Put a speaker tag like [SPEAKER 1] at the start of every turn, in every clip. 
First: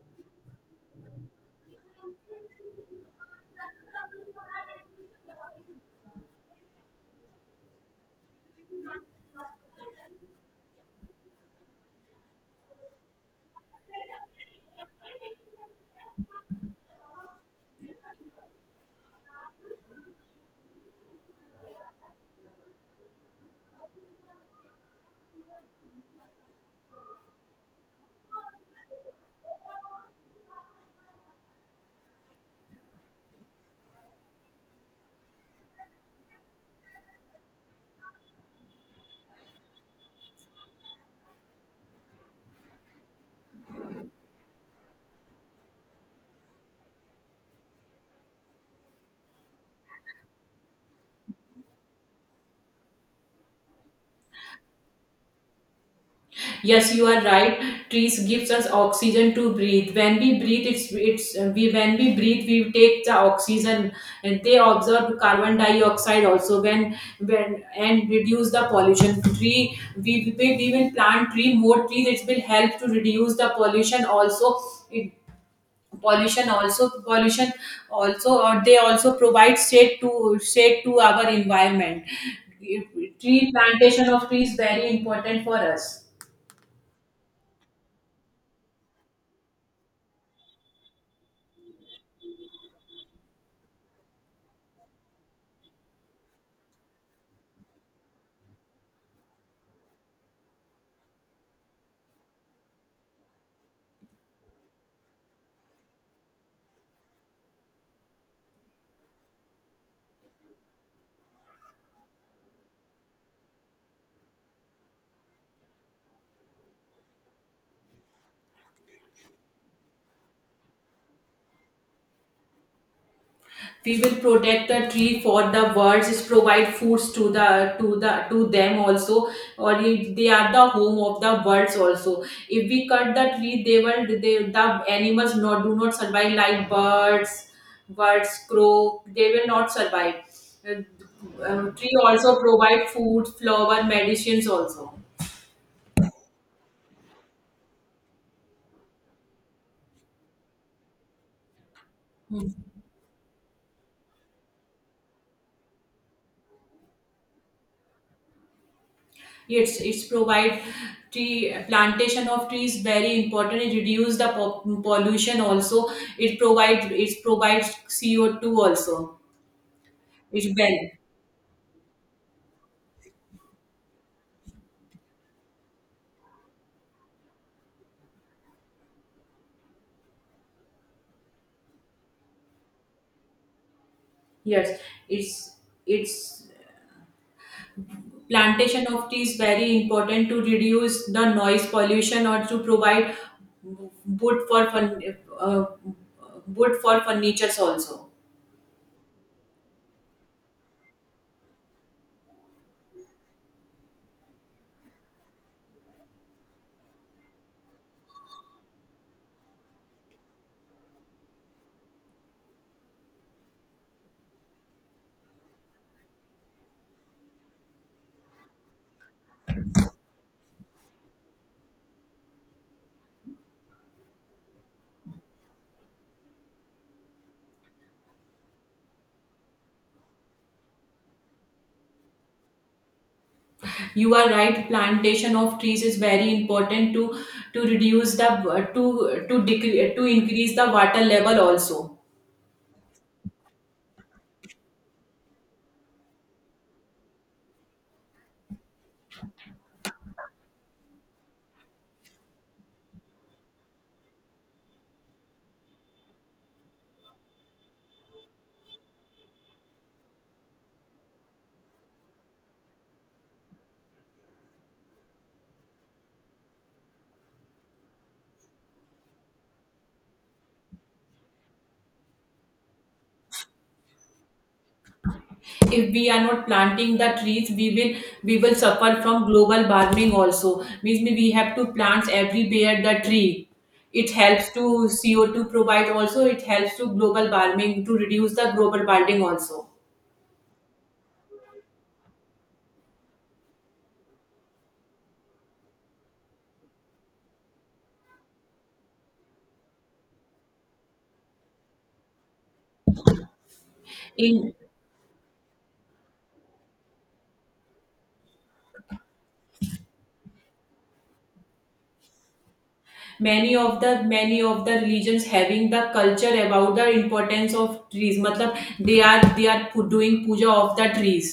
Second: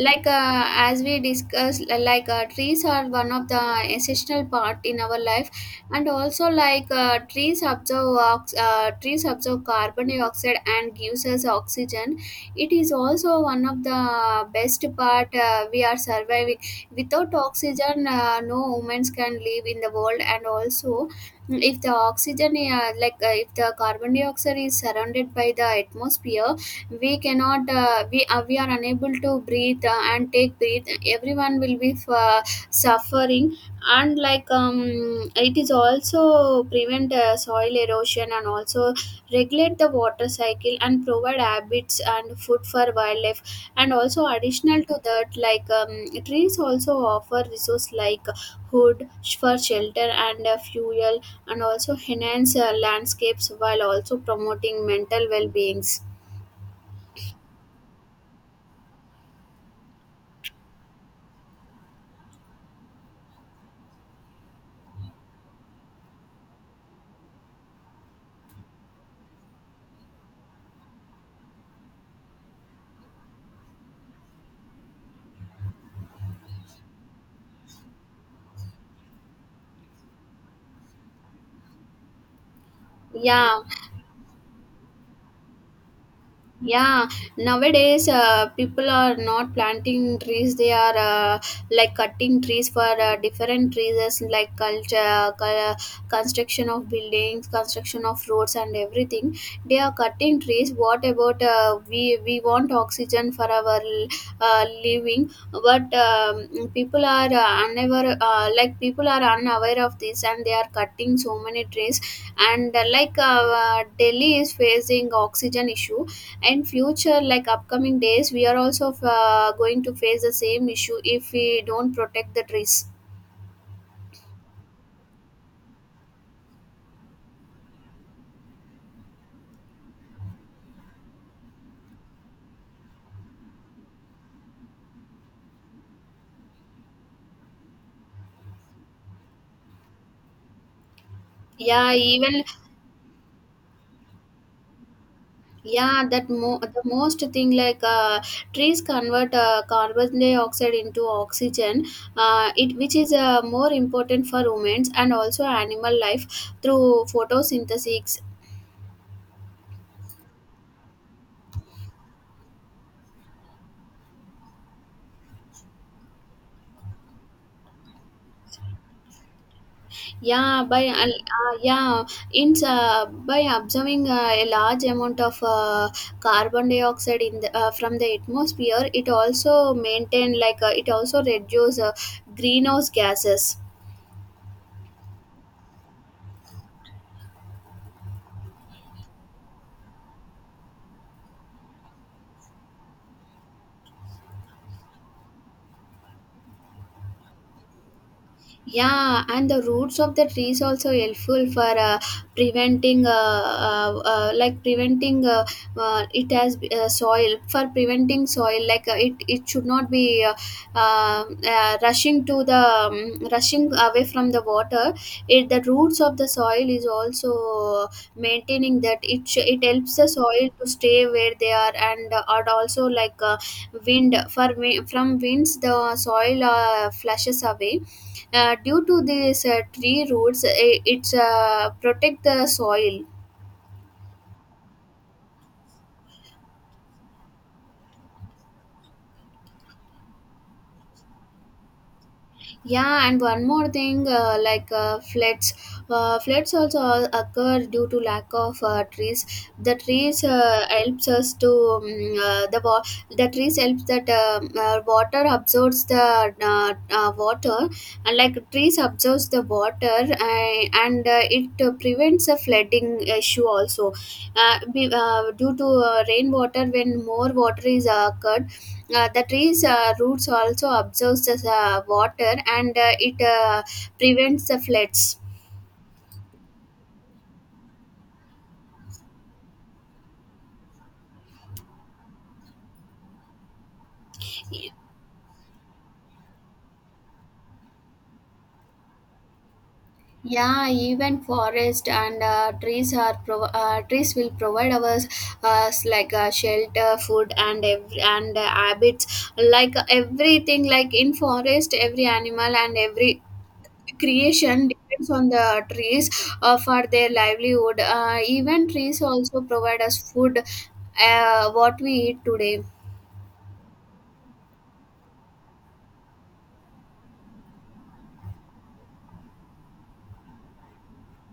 [SPEAKER 1] As we discussed, trees are one of the essential part in our life, and also trees trees absorb carbon dioxide and gives us oxygen. It is also one of the best part we are surviving. Without oxygen, no humans can live in the world. And also, if the carbon dioxide is surrounded by the atmosphere, we cannot we we are unable to breathe and take breath. Everyone will be suffering. And it is also prevent soil erosion, and also regulate the water cycle and provide habits and food for wildlife. And also, additional to that, trees also offer resource like wood for shelter and fuel, and also enhance landscapes while also promoting mental well-beings.
[SPEAKER 2] Yes, you are right. Trees gives us oxygen to breathe. When we breathe, it's we when we breathe, we take the oxygen, and they absorb carbon dioxide also. When and reduce the pollution. We will plant tree more trees. It will help to reduce the pollution also. It, pollution also, or they also provide shade to our environment. Tree
[SPEAKER 1] 要
[SPEAKER 2] Plantation of trees very important for us.
[SPEAKER 1] Yeah, nowadays, people are not planting trees. They are cutting trees for different reasons, like construction of buildings, construction of roads and everything. They are cutting trees. What about we want oxygen for our living? But People are unaware. People are unaware of this, and they are cutting so many trees. And Delhi is facing oxygen issue, and future, like upcoming days, we are also going to face the same issue if we don't protect the trees.
[SPEAKER 2] We will protect the tree for the birds, just provide foods to them also. Or if they are the home of the birds also. If we cut the tree, they will they the animals not do not survive, like birds. Birds, crow, they will not survive. Uh, Tree
[SPEAKER 1] Yeah.
[SPEAKER 2] also
[SPEAKER 1] Even,
[SPEAKER 2] provide food, flower, medicines also.
[SPEAKER 1] yeah, the most thing, trees convert carbon dioxide into oxygen,
[SPEAKER 2] Hmm.
[SPEAKER 1] it which is more important for humans and also animal life, through photosynthesis.
[SPEAKER 2] It's provide tree Plantation of trees very important. It reduce the pollution also. It provides CO2 also. It's very
[SPEAKER 1] Yeah, in by observing a large amount of carbon dioxide in the from the atmosphere, it also reduce greenhouse gases.
[SPEAKER 2] Yes. It's it's Plantation of trees very important to reduce the noise pollution, or to provide wood for fun, uh, wood for furnitures also.
[SPEAKER 1] Yeah, and the roots of the trees also helpful for preventing it has soil for preventing soil. Like it it should not be rushing to the rushing away from the water. It, the roots of the soil, is also maintaining that. It helps the soil to stay where they are. And and also, wind for from winds the soil flushes away. Due to these tree roots, it's protect the soil.
[SPEAKER 2] You are right, plantation of trees is very important to reduce the to decrease to increase the water level also.
[SPEAKER 1] Yeah, and one more thing, floods. Floods also occur due to lack of trees. The trees helps us to uh, the wa- the trees helps that water absorbs the water. And like trees absorbs the water, and it prevents a flooding issue also. Due to rainwater, when more water is occurred, the trees, roots also absorbs the water, and it prevents the floods.
[SPEAKER 2] If we are not planting the trees, we will suffer from global warming also. Means we have to plant everywhere the tree. It helps to CO2 provide also. It helps to global warming, to reduce the global warming also.
[SPEAKER 1] Yeah, even forest and trees will provide us shelter, food and ev and habits. Everything, like in forest, every animal and every
[SPEAKER 2] In
[SPEAKER 1] creation depends on the trees for their livelihood. Even trees also provide us food, what we eat today.
[SPEAKER 2] many of the religions having the culture about the importance of trees, matlab doing puja of the trees.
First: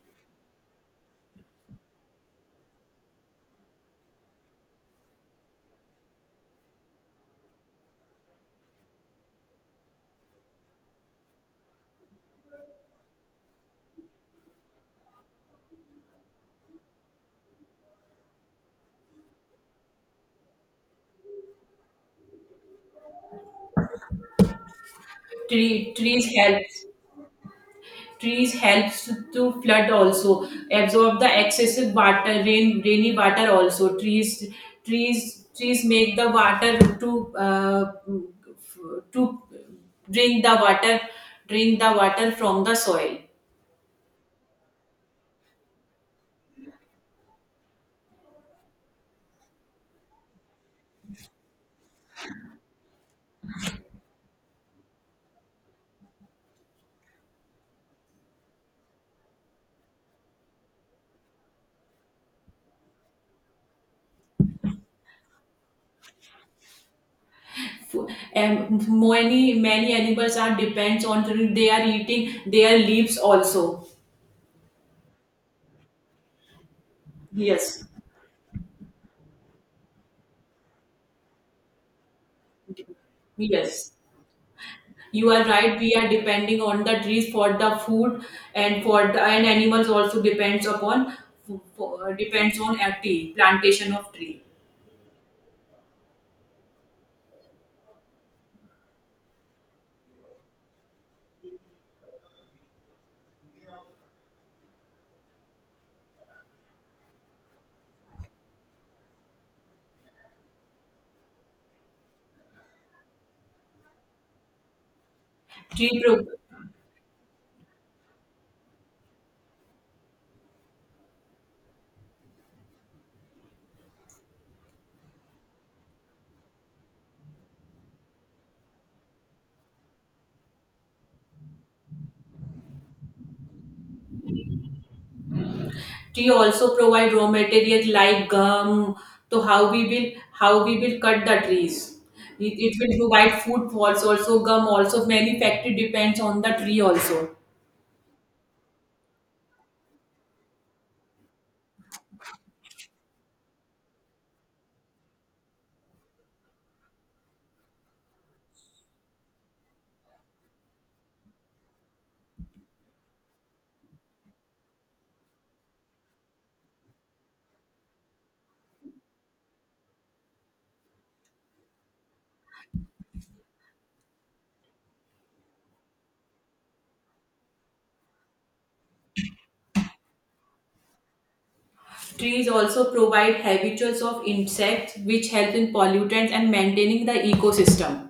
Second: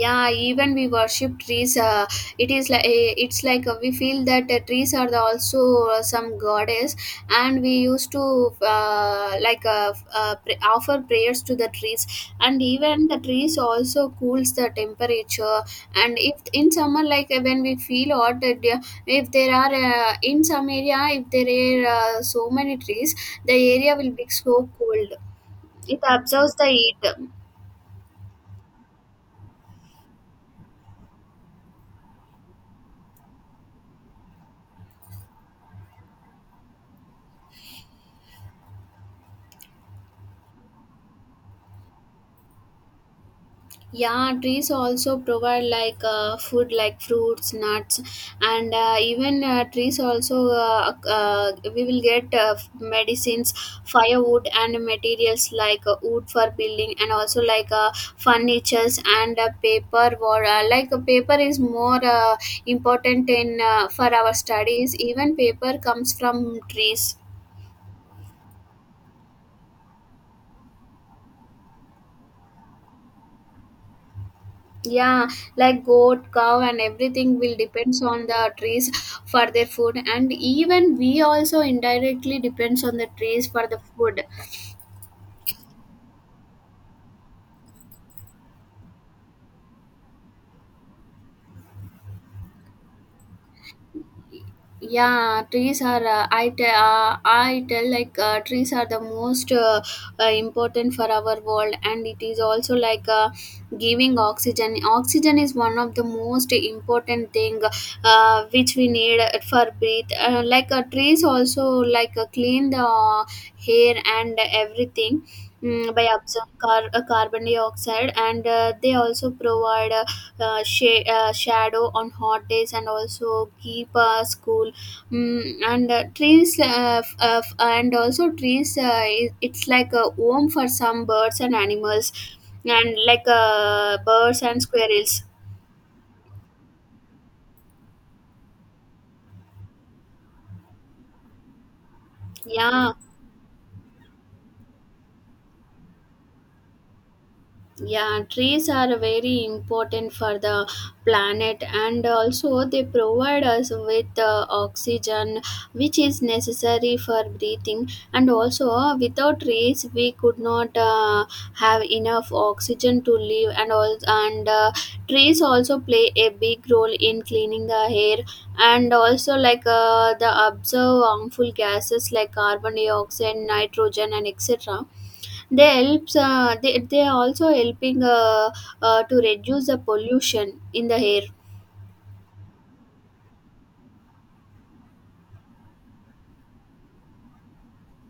[SPEAKER 1] Yeah, even we worship trees. It is like it's like We feel that trees are the also some goddess, and we used to offer prayers to the trees. And even the trees also cools the temperature. And if in summer, when we feel hot, if there are in some area, if there are so many trees, the area will be so cold.
[SPEAKER 2] Tree,
[SPEAKER 1] It
[SPEAKER 2] trees
[SPEAKER 1] absorbs the
[SPEAKER 2] helps
[SPEAKER 1] heat.
[SPEAKER 2] Trees helps to flood also, absorb the excessive water, rainy water also. Trees Trees make the water to uh, to drink the water, drink the water from the soil.
[SPEAKER 1] Yeah, trees also provide food like fruits, nuts, and even trees also, we will get medicines, firewood and materials, wood for building, and also furnitures and paper, or paper is more important in for our studies. Even paper comes from trees.
[SPEAKER 2] And many animals are depends on they are eating their leaves also.
[SPEAKER 1] Yeah, like goat, cow and everything will
[SPEAKER 2] Yes,
[SPEAKER 1] depends on the trees for their food. And even we also indirectly depends on the trees for the
[SPEAKER 2] yes,
[SPEAKER 1] food.
[SPEAKER 2] you are right. We are depending on the trees for the food, and for the and animals also depends on a tree, plantation of tree.
[SPEAKER 1] Yeah, trees are I tell like trees are the most important for our world. And it is also giving oxygen. Oxygen is one of the most important thing which we need for breathe. Trees also clean the hair and everything,
[SPEAKER 2] tree
[SPEAKER 1] by
[SPEAKER 2] pro-
[SPEAKER 1] absorbing carbon dioxide. And they also provide shadow on hot days, and also keep school, mm, and trees f- f- and also trees, it's like a home for some birds and animals, and birds and squirrels.
[SPEAKER 2] do you also provide raw material like gum? So how we will cut the trees? It
[SPEAKER 1] Yeah.
[SPEAKER 2] will provide food falls also, gum also. Many factory depends on the tree also.
[SPEAKER 1] Yeah, trees are very important for the planet, and also they provide us with oxygen, which is necessary for breathing. And also, without trees, we could not have enough oxygen to live and all. And trees also play a big role in cleaning the air. And also, the observe harmful gases like carbon dioxide, nitrogen and etc. They are also helping to reduce the pollution in the air.
[SPEAKER 2] Trees also provide habitats of insects, which help in pollutants and maintaining the ecosystem.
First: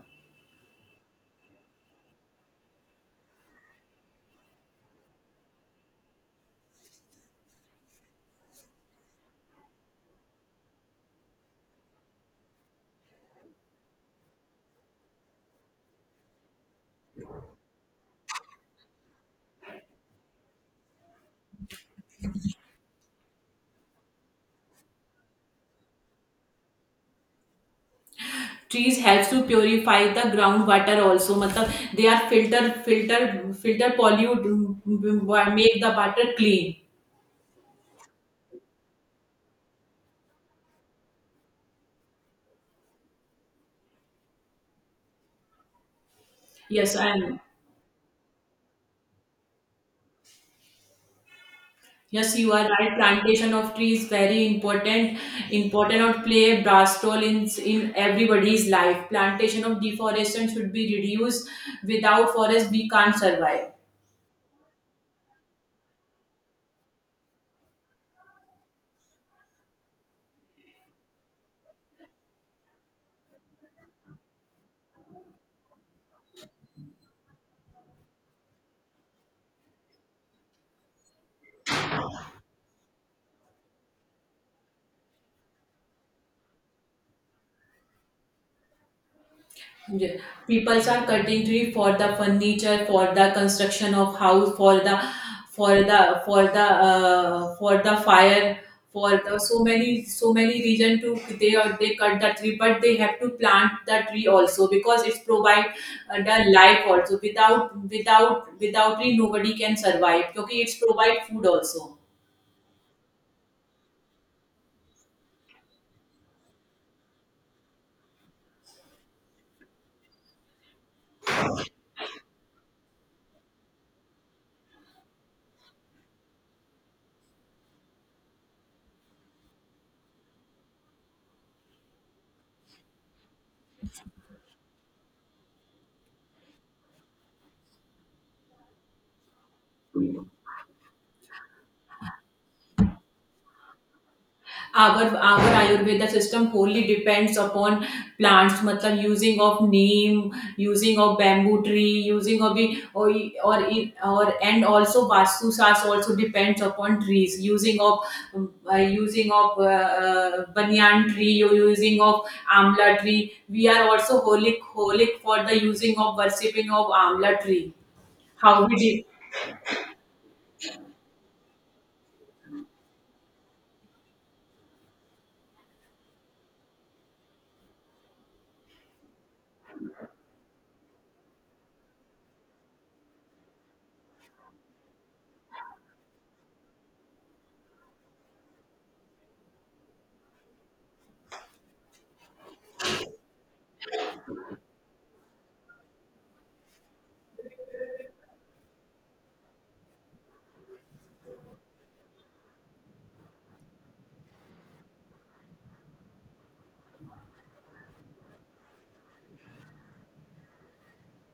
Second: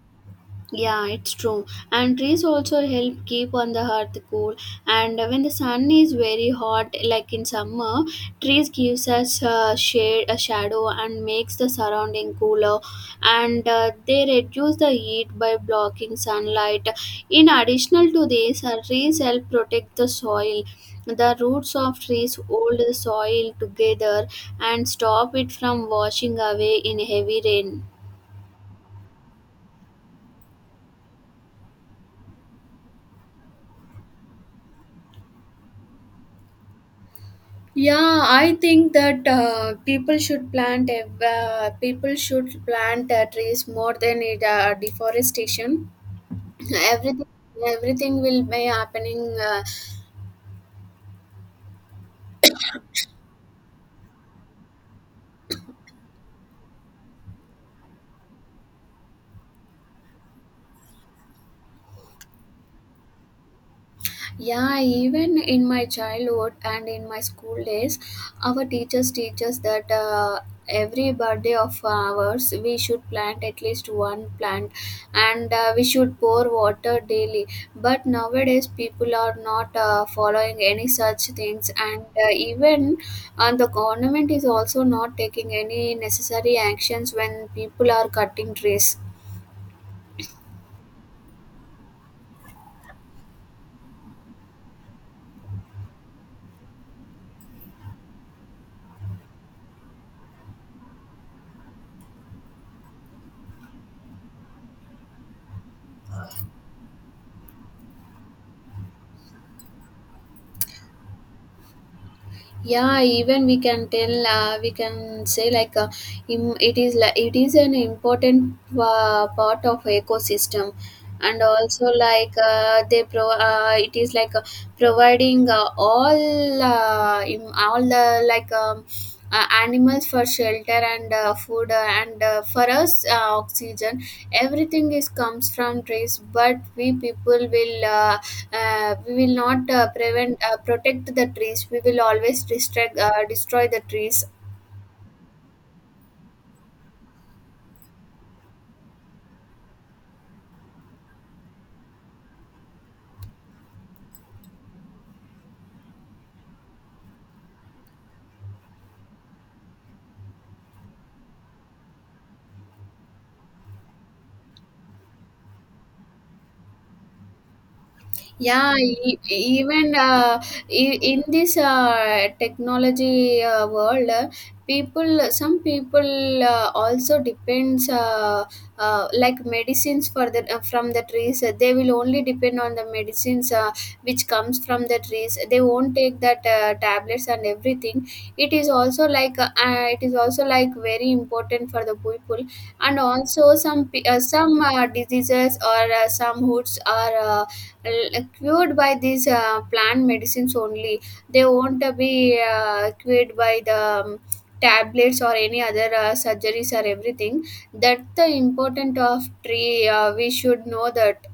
[SPEAKER 1] Yeah, it's true. And trees also help keep on the earth cool. And when the sun is very hot, like in summer, trees gives us a shade, a shadow, and makes the surrounding cooler. And they reduce the heat by blocking sunlight. In addition to this, trees help protect the soil. The roots of trees hold the soil together and stop it from washing away in heavy rain.
[SPEAKER 2] Trees helps to purify the groundwater also, मतलब they are filter pollute, make the water clean.
[SPEAKER 1] Yeah, I think that people should plant trees more than it, deforestation.
[SPEAKER 2] Yes, I
[SPEAKER 1] Everything
[SPEAKER 2] am.
[SPEAKER 1] everything will be happening.
[SPEAKER 2] Yes, you are right. Plantation of tree is very important or play a brass role in everybody's life. Plantation of deforestation should be reduced. Without forest, we can't survive.
[SPEAKER 1] Yeah, even in my childhood and in my school days, our teachers teach us that every birthday of ours we should plant at least one plant, and we should pour water daily. But nowadays, people are not following any such things. And even the government is also not taking any necessary actions when people are cutting trees.
[SPEAKER 2] Yeah. People are cutting tree for the furniture, for the construction of house, for the fire, for the so many reason to, they cut the tree, but they have to plant the tree also, because it's provide the life also. Without tree, nobody can survive. Because it's provide food also.
[SPEAKER 1] Yeah, even we can tell, we can say it is like, it is an important part of ecosystem. And also like they pro it is like providing all the animals for shelter and food, and for us oxygen. Everything is comes from trees. But we people will we will not prevent protect the trees. We will always destroy the trees.
[SPEAKER 2] Our ayurveda system wholly depends upon plants, matlab using of neem, using of bamboo tree, using of the or or and also vastu sas also depends upon trees, using of um, uh, using of uh, banyan tree, or using of amla tree. We are also holic for the using of worshipping of amla tree. How
[SPEAKER 1] Yeah,
[SPEAKER 2] we did?
[SPEAKER 1] in this technology world, people some people also depends like medicines for the, from the trees. They will only depend on the medicines which comes from the trees. They won't take that tablets and everything. It is also it is also like very important for the people. And also, some diseases, or some hoods are cured by these plant medicines only. They won't be cured by the tablets or any other surgeries or everything. That's the important of tree, we should know that.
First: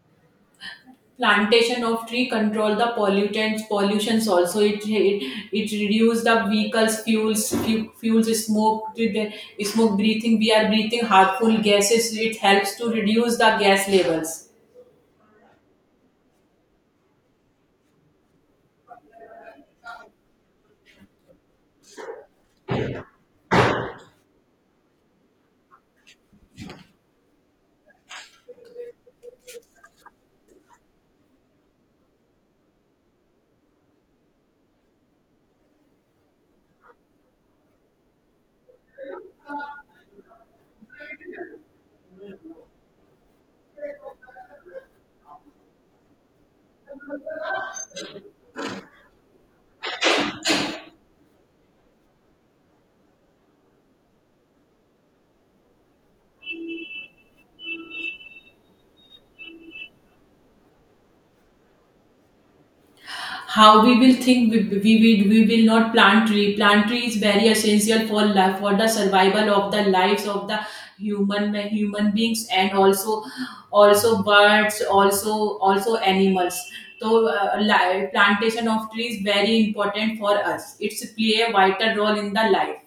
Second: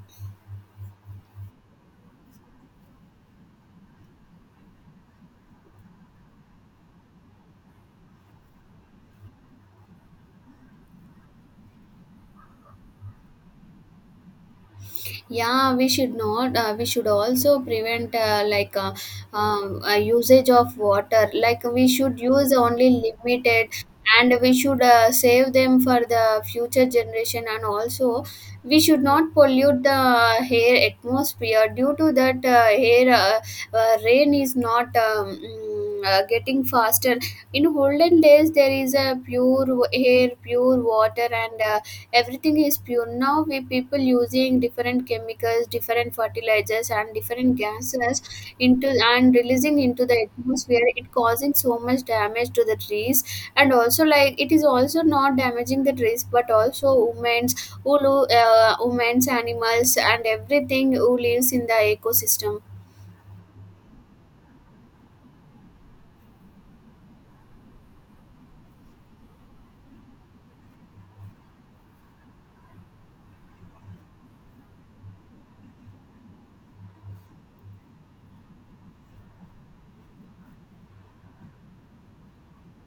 [SPEAKER 2] Plantation of tree control the pollutants, pollutions also. It reduce the vehicles fuels, fuels smoke. The smoke breathing, we are breathing harmful gases, it helps to reduce the gas levels.
[SPEAKER 1] Yeah, we should not, we should also prevent, usage of water. Like, we should use only limited, and we should save them for the future generation. And also, we should not pollute the air atmosphere. Due to that, air rain is not getting faster. In olden days, there is a pure air, pure water, and everything is pure. Now we people using different chemicals, different fertilizers and different gases into, and releasing into the atmosphere. It causing so much damage to the trees, and also, like, it is also not damaging the trees but also women's, women's, animals and everything who lives in the ecosystem.
[SPEAKER 2] How we will think, we will not plant tree. Plant tree is very essential for life, for the survival of the lives of the human beings, and also birds, also animals. So plantation of trees very important for us, it's play a vital role in the life.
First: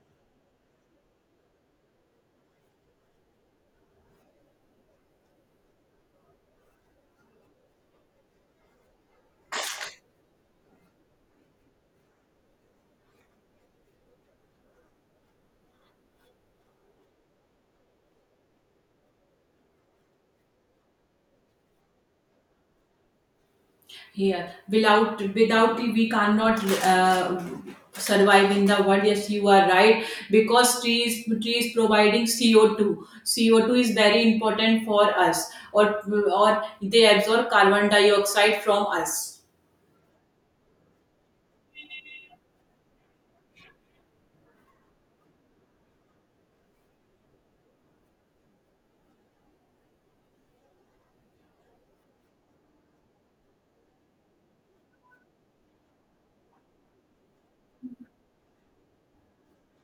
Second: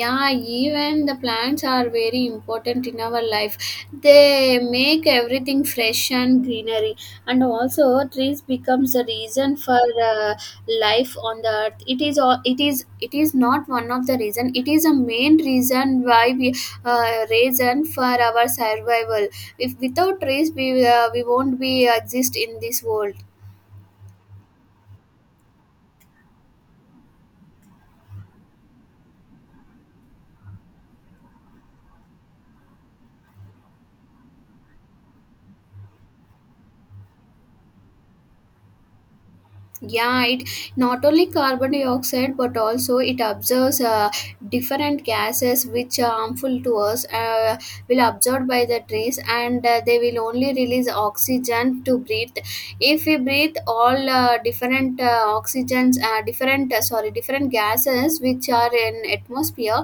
[SPEAKER 1] Yeah, even the plants are very important in our life. They make everything fresh and greenery. And also, trees becomes the reason for uh, life on the earth. It is all, it is not one of the reason, it is a main reason why we, reason for our survival. If without trees, we won't be exist in this world.
[SPEAKER 2] Yeah, without it, we cannot survive in the world. Yes, you are right, because trees providing CO2. CO2 is very important for us, or or they absorb carbon dioxide from us.
[SPEAKER 1] Yeah, it not only carbon dioxide but also it absorbs different gases which are harmful to us. Will absorb by the trees, and they will only release oxygen to breathe. If we breathe all different oxygens different sorry, different gases which are in atmosphere,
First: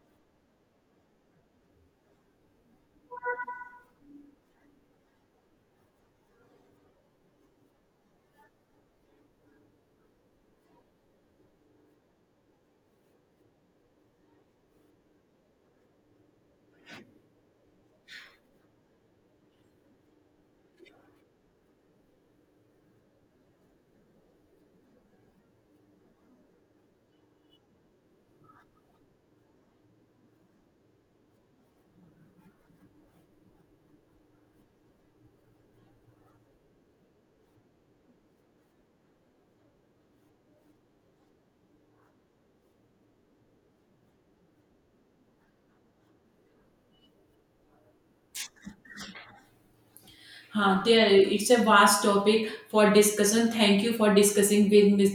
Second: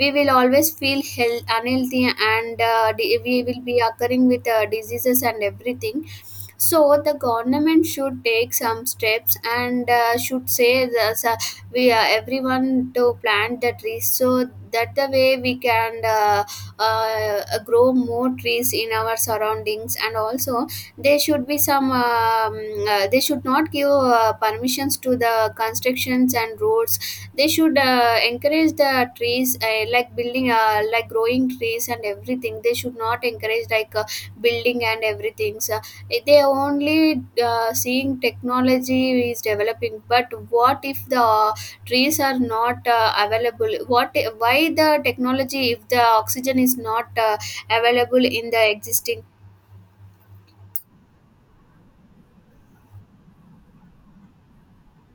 [SPEAKER 1] we will always feel health, unhealthy, and we will be occurring with diseases and everything. So the government should take some steps, and should say this, we everyone to plant the trees, so that the way we can grow more trees in our surroundings. And also, there should be some they should not give permissions to the constructions and roads. They should encourage the trees, like building like growing trees and everything. They should not encourage building and everything. So, they only seeing technology is developing, but what if the trees are not available? What, why the technology if the oxygen is not available in the existing?
[SPEAKER 2] Huh, there, it's a vast topic for discussion. Thank you for discussing with me.